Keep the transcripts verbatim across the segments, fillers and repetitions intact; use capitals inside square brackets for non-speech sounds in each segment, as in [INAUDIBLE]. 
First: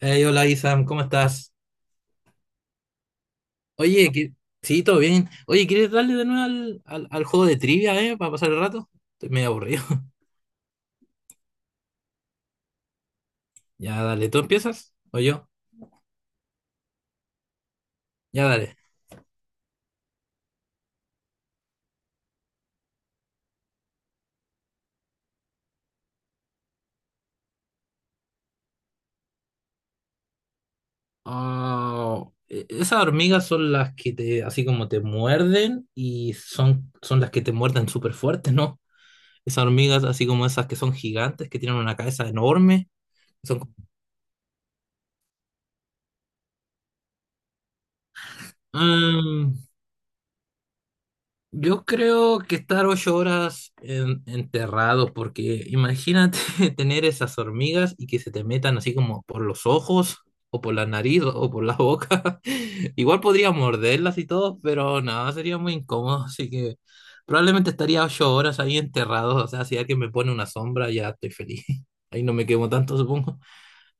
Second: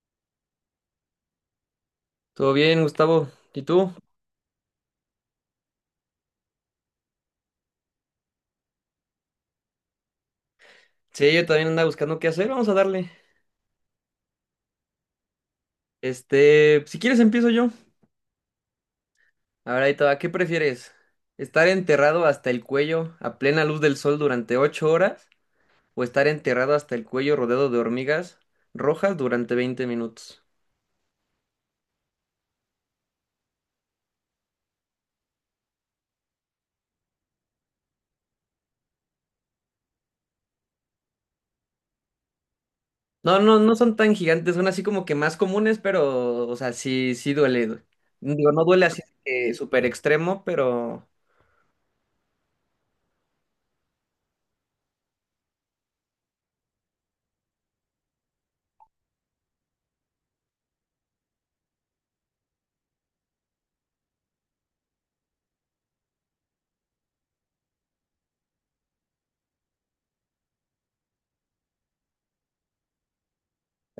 Hey, hola Isam, ¿cómo estás? Todo bien, Gustavo. ¿Y tú? Oye, que... sí, todo bien. Oye, ¿quieres darle de nuevo al, al, al juego de trivia, ¿eh? Para pasar el rato. Estoy medio aburrido. [LAUGHS] Sí, yo también andaba buscando qué hacer. Vamos a darle. Ya, dale, ¿tú empiezas? ¿O yo? Este, si quieres empiezo yo. Ya, dale. A ver, ahí te va. ¿Qué prefieres? ¿Estar enterrado hasta el cuello a plena luz del sol durante ocho horas? ¿O estar enterrado hasta el cuello rodeado de hormigas rojas durante veinte minutos? Ah, e- esas hormigas son las que te, así como te muerden y son, son las que te muerden súper fuerte, ¿no? Esas hormigas, así como esas que son gigantes, que tienen una cabeza enorme. No, no, Son... no como- son tan gigantes, son así como que más comunes, pero, o sea, sí, sí duele. Digo, no duele así de ah, que súper extremo, pero Yo creo que estar ocho horas en- enterrado, porque imagínate [LAUGHS] tener esas hormigas y que se te metan así como por los ojos, o por la nariz, o por la boca. [LAUGHS] Igual podría morderlas y todo, pero nada, sería muy incómodo. Así que probablemente estaría ocho horas ahí enterrado. O sea, si alguien me pone una sombra, ya estoy feliz. [LAUGHS] Ahí no me quemo tanto, supongo.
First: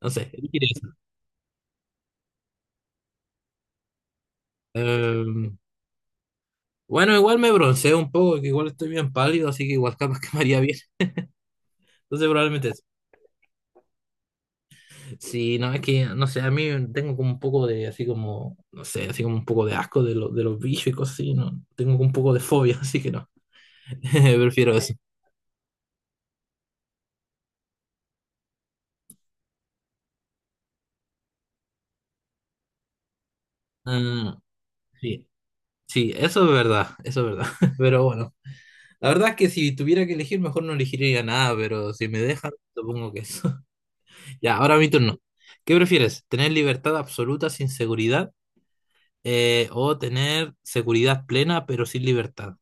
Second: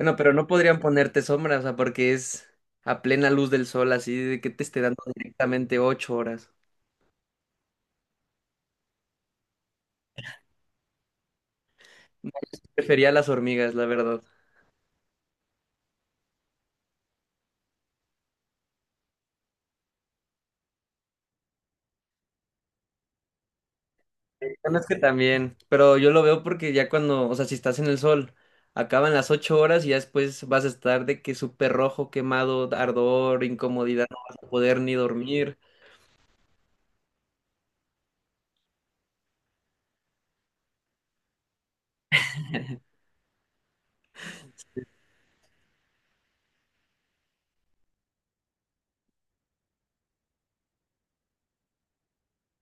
No sé, pero no elegiré podrían eso. ponerte sombra, o sea, porque es a plena luz del sol, así de que te esté dando Em, directamente ocho horas. bueno, igual me bronceo un poco, que igual estoy bien pálido, así que igual [LAUGHS] capaz que me haría bien. Entonces, No, yo sí probablemente. prefería las hormigas, la verdad. Sí, no, es que, no sé, a mí tengo como un poco de, así como, no sé, así como un poco de asco de, lo- de los bichos y cosas así, ¿no? Tengo como un poco de fobia, [LAUGHS] así que no, [LAUGHS] Eh, prefiero Bueno, es eso. que también, pero yo lo veo porque ya cuando, o sea, si estás en el sol, acaban las ocho horas y ya después vas a estar de que súper rojo, quemado, ardor, incomodidad, no vas Ah, a poder ni sí, dormir. sí, eso es verdad, eso es verdad, [LAUGHS] pero bueno, la verdad es que si tuviera que elegir, mejor no elegiría nada, pero si me dejan, supongo que eso. [LAUGHS] Ya, ahora mi turno. ¿Qué prefieres? ¿Tener libertad absoluta sin seguridad, eh, o tener seguridad plena pero sin libertad?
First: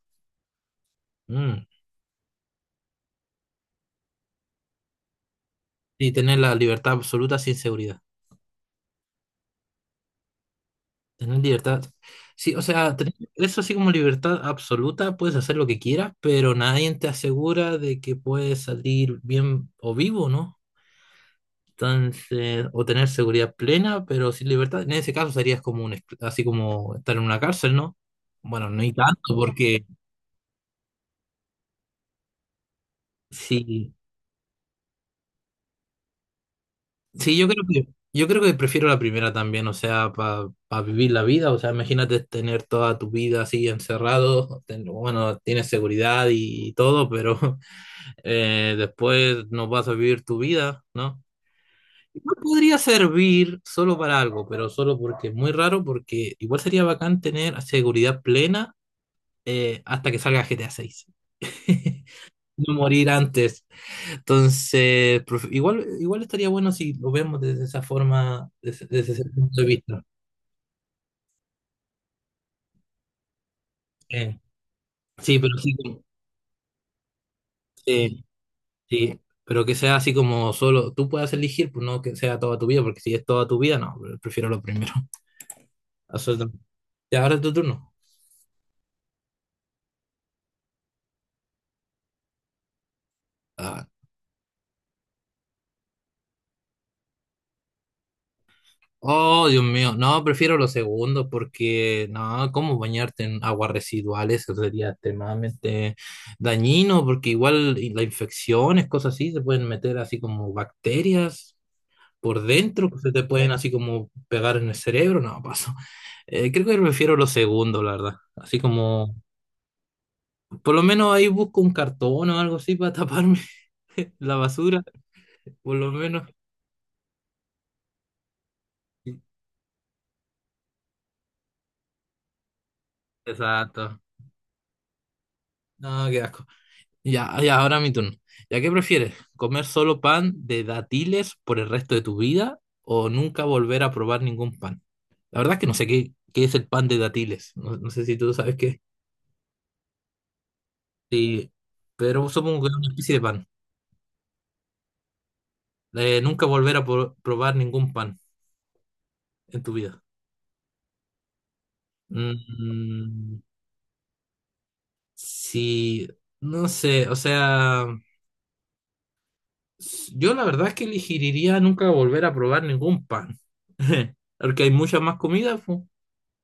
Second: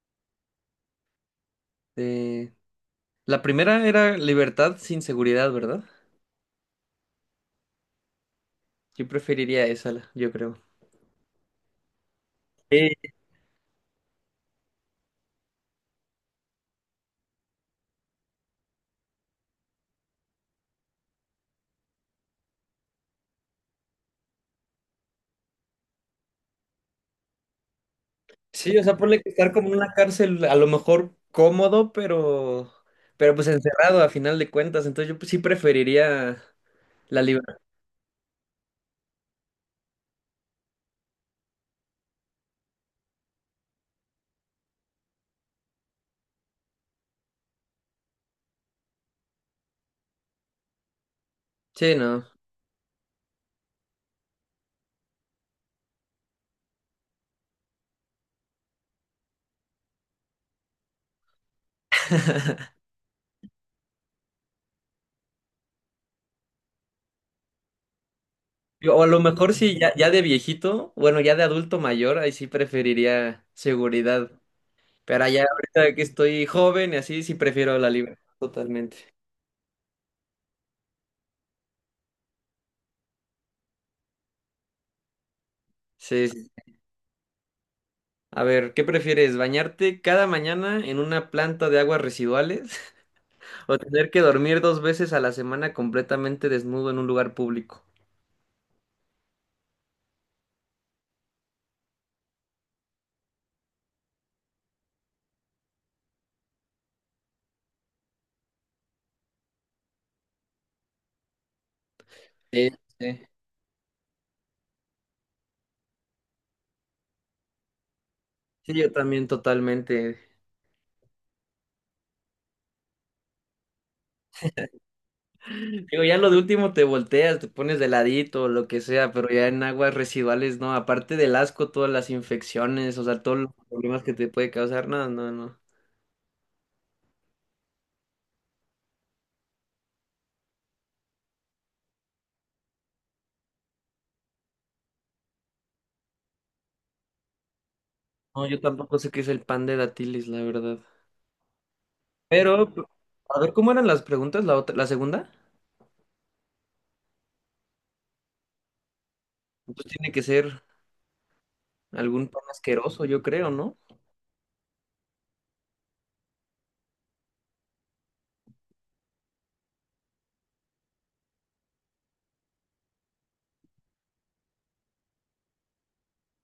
Mm, Eh, la primera era libertad sin seguridad, ¿verdad? Sí, tener la libertad absoluta sin seguridad. Yo preferiría esa, la- yo creo. Tener libertad. Sí, o sea, tener eso así como libertad absoluta, puedes hacer lo que quieras, pero nadie te asegura de que puedes salir bien o vivo, ¿no? Entonces, o tener seguridad plena, pero sin libertad. En ese caso serías como un, escl- así como estar en una cárcel, ¿no? Bueno, Sí, no o hay sea, ponle que tanto, estar como en porque una cárcel, a lo mejor cómodo, pero, pero pues sí, encerrado a final de cuentas. Entonces yo pues, sí preferiría la sí, yo libertad. creo que, yo creo que prefiero la primera también, o sea, para vivir la vida, o sea, imagínate tener toda tu vida así encerrado, ten- bueno, tienes seguridad y todo, pero eh, después no vas a vivir tu vida, ¿no? Sí, no. Igual podría servir solo para algo, pero solo porque es muy raro, porque igual sería bacán tener seguridad plena eh, hasta que salga G T A seis. [LAUGHS] [LAUGHS] No morir antes. Entonces, profe- igual, igual estaría bueno si lo vemos desde esa forma, desde, Yo- O a desde lo ese mejor punto de sí, ya, vista. ya de viejito, bueno, ya de adulto mayor, ahí sí preferiría seguridad. Eh, Pero sí, ya pero sí, ahorita que como- estoy joven y así, sí prefiero la libertad sí, totalmente. sí, pero que sea así como solo tú puedas elegir, pues no que sea toda tu vida, porque si es toda tu vida, no, prefiero lo primero. Sí, sí. Absolutamente. Y ahora es tu turno. A ver, ¿qué prefieres? ¿Bañarte cada mañana en una planta de aguas residuales [LAUGHS] o Ah, tener que dormir dos veces a la semana completamente desnudo en un lugar público? Oh, Dios mío. No, prefiero los segundos porque, no, ¿cómo bañarte en aguas residuales? Eso sería extremadamente dañino porque igual y las infecciones, cosas así, se pueden meter así como bacterias por Sí, dentro, que se te sí. pueden así como pegar en el cerebro. No, paso. Eh, creo que prefiero los segundos, la verdad. Así Sí, yo como, también totalmente. por lo menos ahí busco un cartón o algo así para taparme [LAUGHS] la basura, por lo Digo, ya menos. lo de último te volteas, te pones de ladito, o lo que sea, pero ya en aguas residuales, no, aparte del asco, todas las infecciones, o sea, todos los Exacto. problemas que te puede causar, no, no, no. No, qué asco. Ya, ya, ahora mi turno. ¿Ya qué prefieres? ¿Comer solo pan de dátiles por el resto de tu vida o nunca volver a probar ningún pan? La verdad es que no sé qué, qué es el pan de dátiles. No, no sé si tú No, sabes yo qué. tampoco sé qué es el pan de dátiles, la verdad. Sí, pero supongo que Pero, es una especie de a pan. ver, ¿cómo eran las preguntas, la otra, la segunda? Eh, nunca volver a pro- probar ningún pan en tu Entonces vida. tiene que ser algún pan asqueroso, yo Mm, creo, ¿no? sí, no sé, o sea, s- yo la verdad es que elegiría nunca volver a probar ningún pan. [LAUGHS] Porque hay mucha más comida.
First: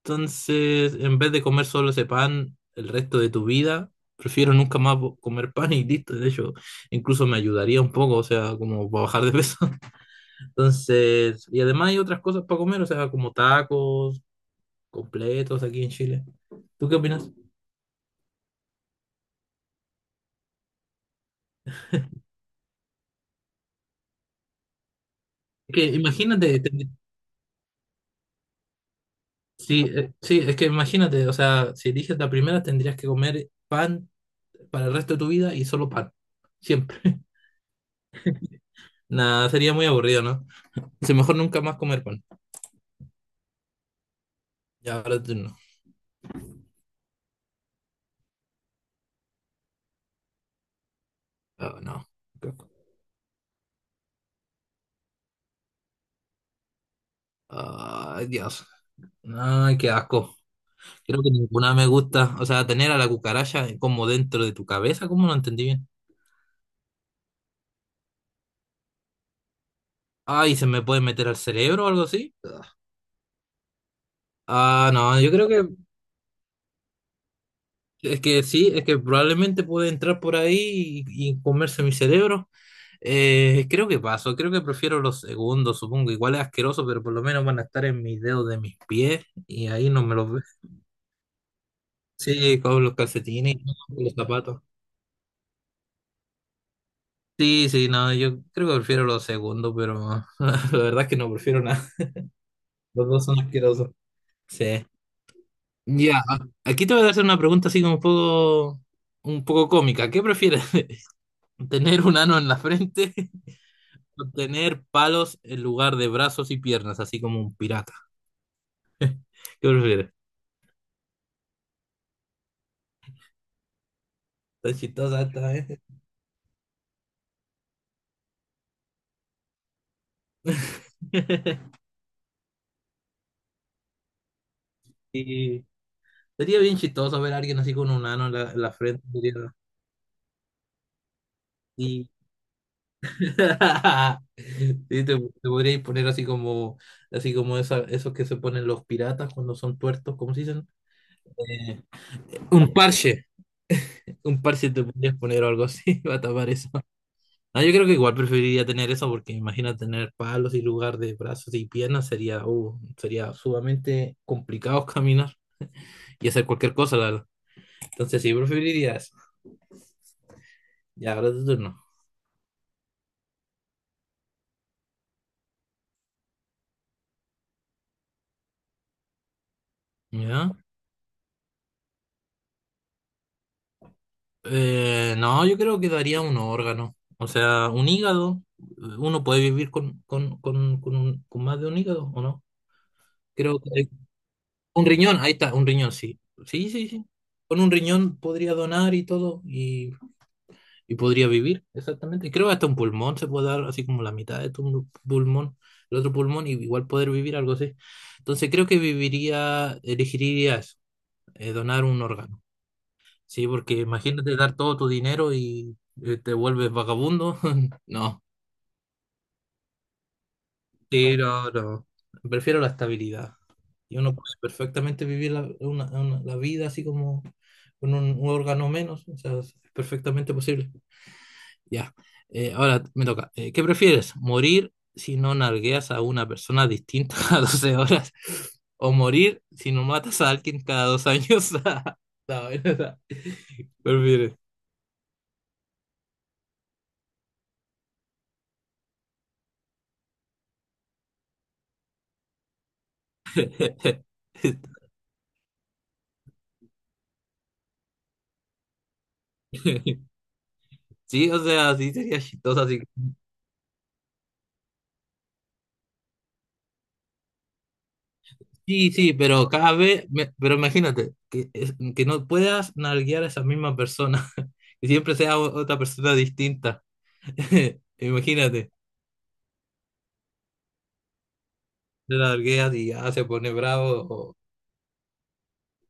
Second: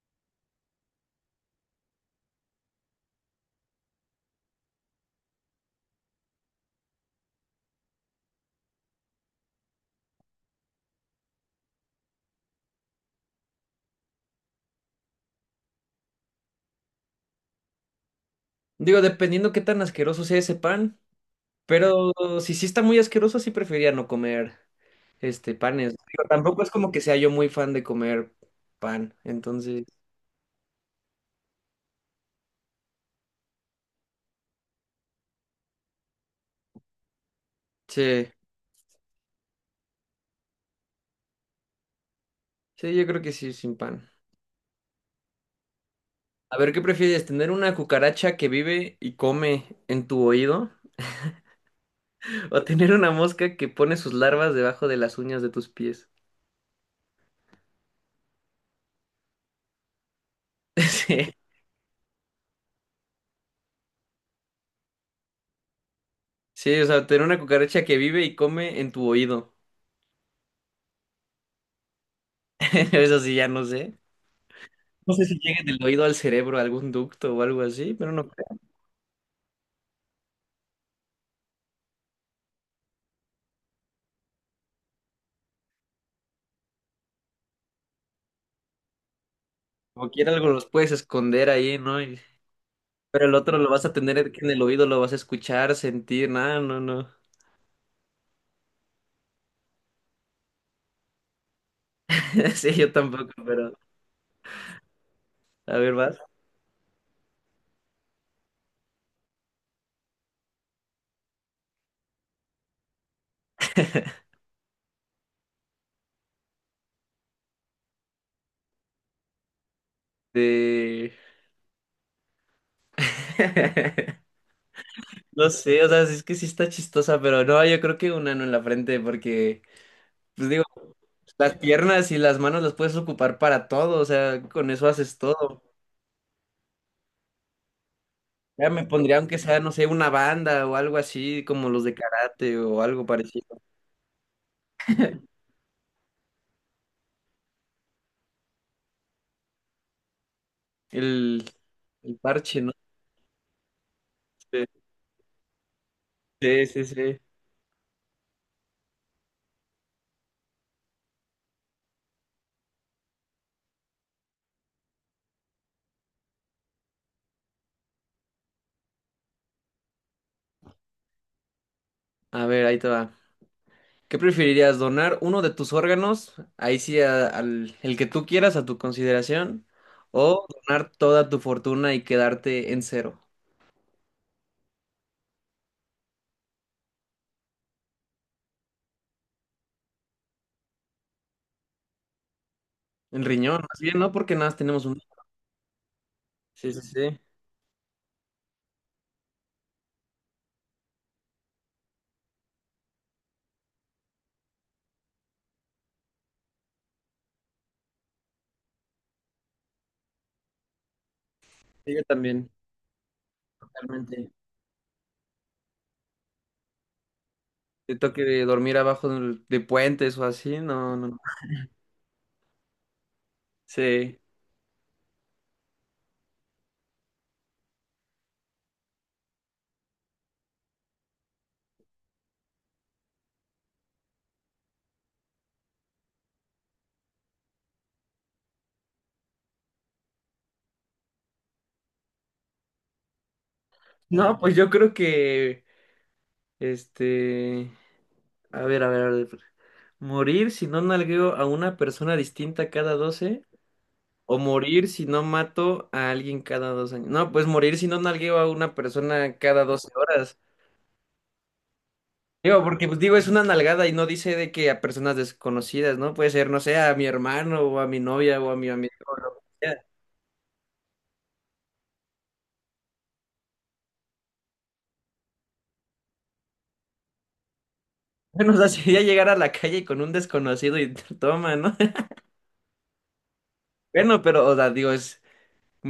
Entonces, en vez de comer solo ese pan el resto de tu vida, prefiero nunca más vo- comer pan y listo. De hecho, incluso me ayudaría un poco, o sea, como para bajar de peso. [LAUGHS] Entonces, y además hay otras cosas para comer, o sea, como tacos, completos aquí en Chile. ¿Tú qué opinas? Digo, dependiendo qué tan asqueroso sea ese pan, pero si sí está muy asqueroso, sí preferiría no comer. este, Es Que panes. Digo, imagínate, tampoco es te- como que sea yo muy fan de comer pan, entonces, sí, eh, sí, es que imagínate, o sea, si eliges la primera, tendrías que comer pan para el resto de tu vida y solo pan, siempre. sí, Nada, sería muy aburrido, ¿no? Sí, mejor nunca más comer pan. sí, yo creo que sí, sin pan. Ya, ahora tú. A ver, ¿qué prefieres? ¿Tener una cucaracha que vive y come en tu oído? Ah, no. [LAUGHS] ¿O tener una mosca que pone sus larvas debajo de las uñas de tus pies? Ay, Dios. Ay, qué asco. [LAUGHS] Creo que Sí, ninguna me gusta. O sea, tener a la cucaracha como dentro de tu cabeza, ¿cómo no entendí bien? sí, o sea, tener una cucaracha que vive y come en tu oído. Ay, ¿se me puede meter al cerebro o algo así? [LAUGHS] Eso sí, ya no sé. Ah, No no, sé yo si creo llegue que del oído al cerebro algún ducto o algo así, pero es no que creo. sí, es que probablemente puede entrar por ahí y, y comerse mi cerebro. Eh, creo que paso, creo que prefiero los segundos, supongo. Igual es asqueroso, pero por lo menos van a estar en mis dedos de mis pies y ahí no Como me los quiera ve. algo los puedes esconder ahí, ¿no? Y Sí, con los pero el calcetines otro y lo vas a con los tener en el zapatos. oído, lo vas a escuchar, sentir, nada, no, no. Sí, sí, no, yo creo que prefiero lo segundo, pero [LAUGHS] la verdad es que no prefiero nada. [LAUGHS] [LAUGHS] Sí, yo Los dos tampoco, son pero asquerosos. Sí. a ver, vas. Ya, a- aquí te voy a hacer una pregunta así como un poco, un poco cómica. ¿Qué prefieres? [LAUGHS] ¿Tener un ano en la frente [LAUGHS] o tener palos en lugar de brazos y piernas, así como un pirata? ¿Qué prefieres? De... [LAUGHS] Está chistosa No esta, ¿eh? sé, o sea, es que sí está chistosa, pero no, yo creo que un ano en la frente, porque, pues digo, las [LAUGHS] piernas y las manos las puedes ocupar para todo, o sea, con eso haces todo. Y sería bien chistoso ver a alguien así con un ano en la, en Ya la me frente. pondría, Sería, aunque sea, no sé, una banda o algo así, como los de sí. karate o algo parecido. [LAUGHS] Sí, te, te podríais poner así como, así como esa- esos que se ponen los piratas cuando son tuertos, ¿cómo se dicen? El, Eh, el parche, ¿no? un parche, un Sí, parche te podrías poner o algo así [LAUGHS] para tapar sí, eso. sí, sí. No, yo creo que igual preferiría tener eso porque imagina tener palos y lugar de brazos y piernas sería, uh, sería sumamente complicado [LAUGHS] caminar y hacer cualquier cosa, la verdad. Entonces sí, preferiría eso. Ya, ahora es tu turno. A ver, ahí te va. ¿Qué preferirías, donar uno de tus órganos, ahí sí a- al el que tú quieras a tu consideración, o ¿Ya? donar toda tu fortuna y quedarte en cero? Eh, no, yo creo que daría un órgano, o sea, un hígado. eh, Uno puede vivir con, con, con, con, un- con más de un hígado, ¿o no? En Creo riñón, más que bien, ¿no? Porque nada más tenemos un un... riñón, ahí está, un riñón, sí. Sí, Sí, sí, sí, sí. sí. Con un riñón podría donar y todo, y, y podría vivir, exactamente. Y creo que hasta un pulmón se puede dar, así como la mitad de tu pulmón, el otro pulmón, y igual poder vivir algo así. Entonces creo que viviría, elegiría eso, eh, donar Sí, un yo órgano. también, Sí, porque totalmente. imagínate dar todo tu dinero y eh, te vuelves vagabundo. [LAUGHS] Te No, toque dormir abajo del- de, puentes o así, no, no, no. sí, no, no. Prefiero la estabilidad. Y uno Sí. puede perfectamente vivir la, una- una- la vida así como con un, un órgano menos. O sea, es perfectamente posible. Ya. Eh, ahora me toca. Eh, ¿qué prefieres? ¿Morir si no nargueas a una persona distinta [LAUGHS] a doce horas? ¿O morir si no matas a alguien cada dos años? [LAUGHS] No, [LAUGHS] ¿verdad? Prefieres. No, pues yo creo que, este, a ver, a ver, a ver. Morir si no nalgueo a una persona distinta cada doce o [LAUGHS] morir si no mato a alguien cada dos años. No, pues morir si no nalgueo a una persona cada doce horas. Sí, o sea, sí sería chistoso Digo, así. porque pues digo, es una nalgada y no dice de que a personas desconocidas, ¿no? Puede ser, no sé, a mi hermano o a mi novia o a mi Sí, amigo sí, o lo pero que cada sea. [LAUGHS] vez, me- pero imagínate, que, es- que no puedas nalguear a esa misma persona, [LAUGHS] que siempre sea o- otra persona distinta. [LAUGHS] Bueno, o sea, [LAUGHS] Imagínate, sería llegar a la calle con un desconocido y [LAUGHS] toma, ¿no? [LAUGHS] te nalgueas y ya se pone bravo, Bueno, o pero, o sea, digo, es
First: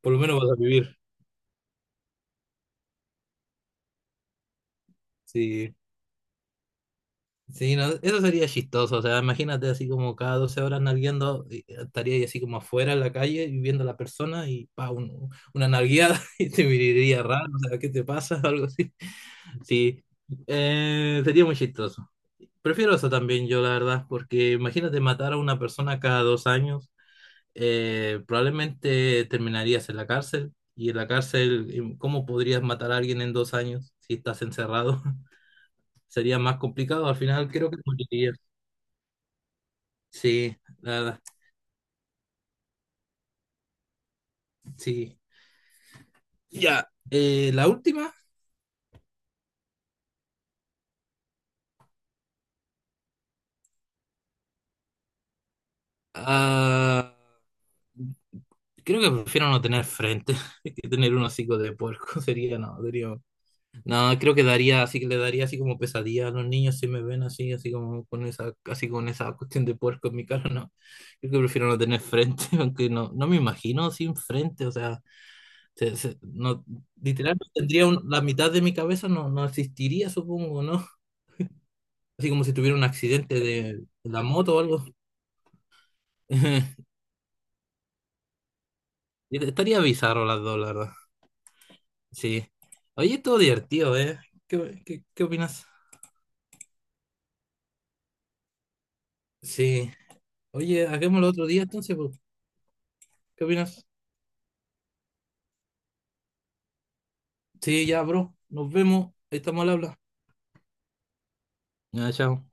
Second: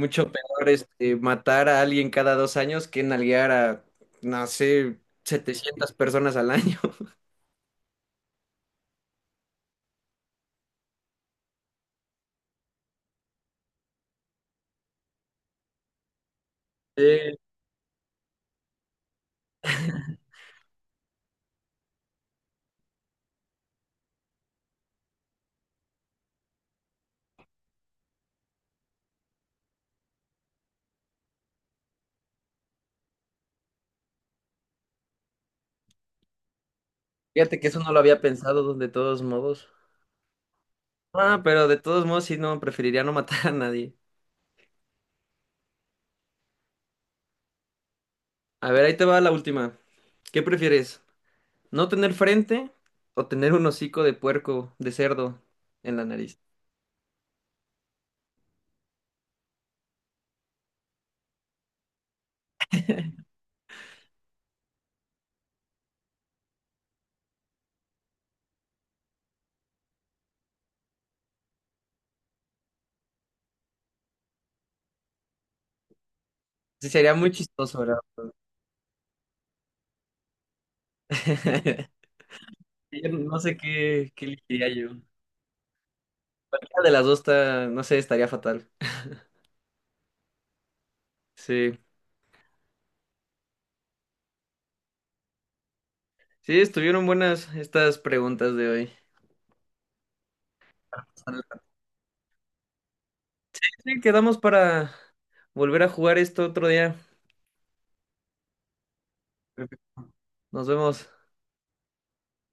por lo menos vas a peor vivir. este, matar a alguien cada dos años que nalguear a, no sé, Sí, setecientas personas al año. [LAUGHS] sí, no, eso sería chistoso, o sea, imagínate así como cada doce horas nalgueando, y estaría ahí así como afuera en la calle y viendo a la persona y pa, un- una nalgueada [LAUGHS] y te Sí, miraría raro, o sea, ¿qué te pasa? [LAUGHS] Algo así. Sí, eh, sería muy chistoso. Prefiero eso también yo, la verdad, porque imagínate matar a una persona cada dos años, eh, probablemente terminarías en la cárcel y en la cárcel, em, ¿cómo podrías matar a alguien en dos años si estás encerrado? [LAUGHS] Sería más complicado, al final fíjate que creo que eso no lo había morirías. pensado de todos modos. Sí, la verdad, Ah, pero de todos modos, sí, no, preferiría no matar a nadie. sí. Ya, eh, la última, A ver, ahí te va la última. ¿Qué prefieres? ¿No tener frente o tener un hocico de puerco, de cerdo, en la nariz? ah, creo que prefiero no tener frente [LAUGHS] que tener un hocico de puerco. [LAUGHS] Sería, no, sería. No, creo que daría, así que le daría así como pesadilla a los niños si me ven así, así como con esa, así con esa cuestión de puerco en mi cara, no. Creo que prefiero no tener frente, [LAUGHS] aunque no, no me imagino sin frente, o sea, se- se- no, Sí, sería muy literal no chistoso, tendría ¿verdad? un- la mitad de mi cabeza no, no existiría, supongo, ¿no? [LAUGHS] Así como si tuviera un Yo accidente no sé de, de, qué, la qué moto o elegiría algo. yo. Cualquiera de [LAUGHS] las dos está, no sé, estaría fatal. Estaría bizarro las dos, la verdad. Sí. Sí. Oye, todo divertido, ¿eh? ¿Qué, qué, qué opinas? Sí, estuvieron buenas estas preguntas de hoy. Sí. Oye, hagámoslo otro día entonces, pues. ¿Qué opinas? Sí, quedamos para volver a jugar esto otro día. Sí, ya, bro. Nos vemos. Ahí estamos al habla. Perfecto. Nos vemos. Ya, chao.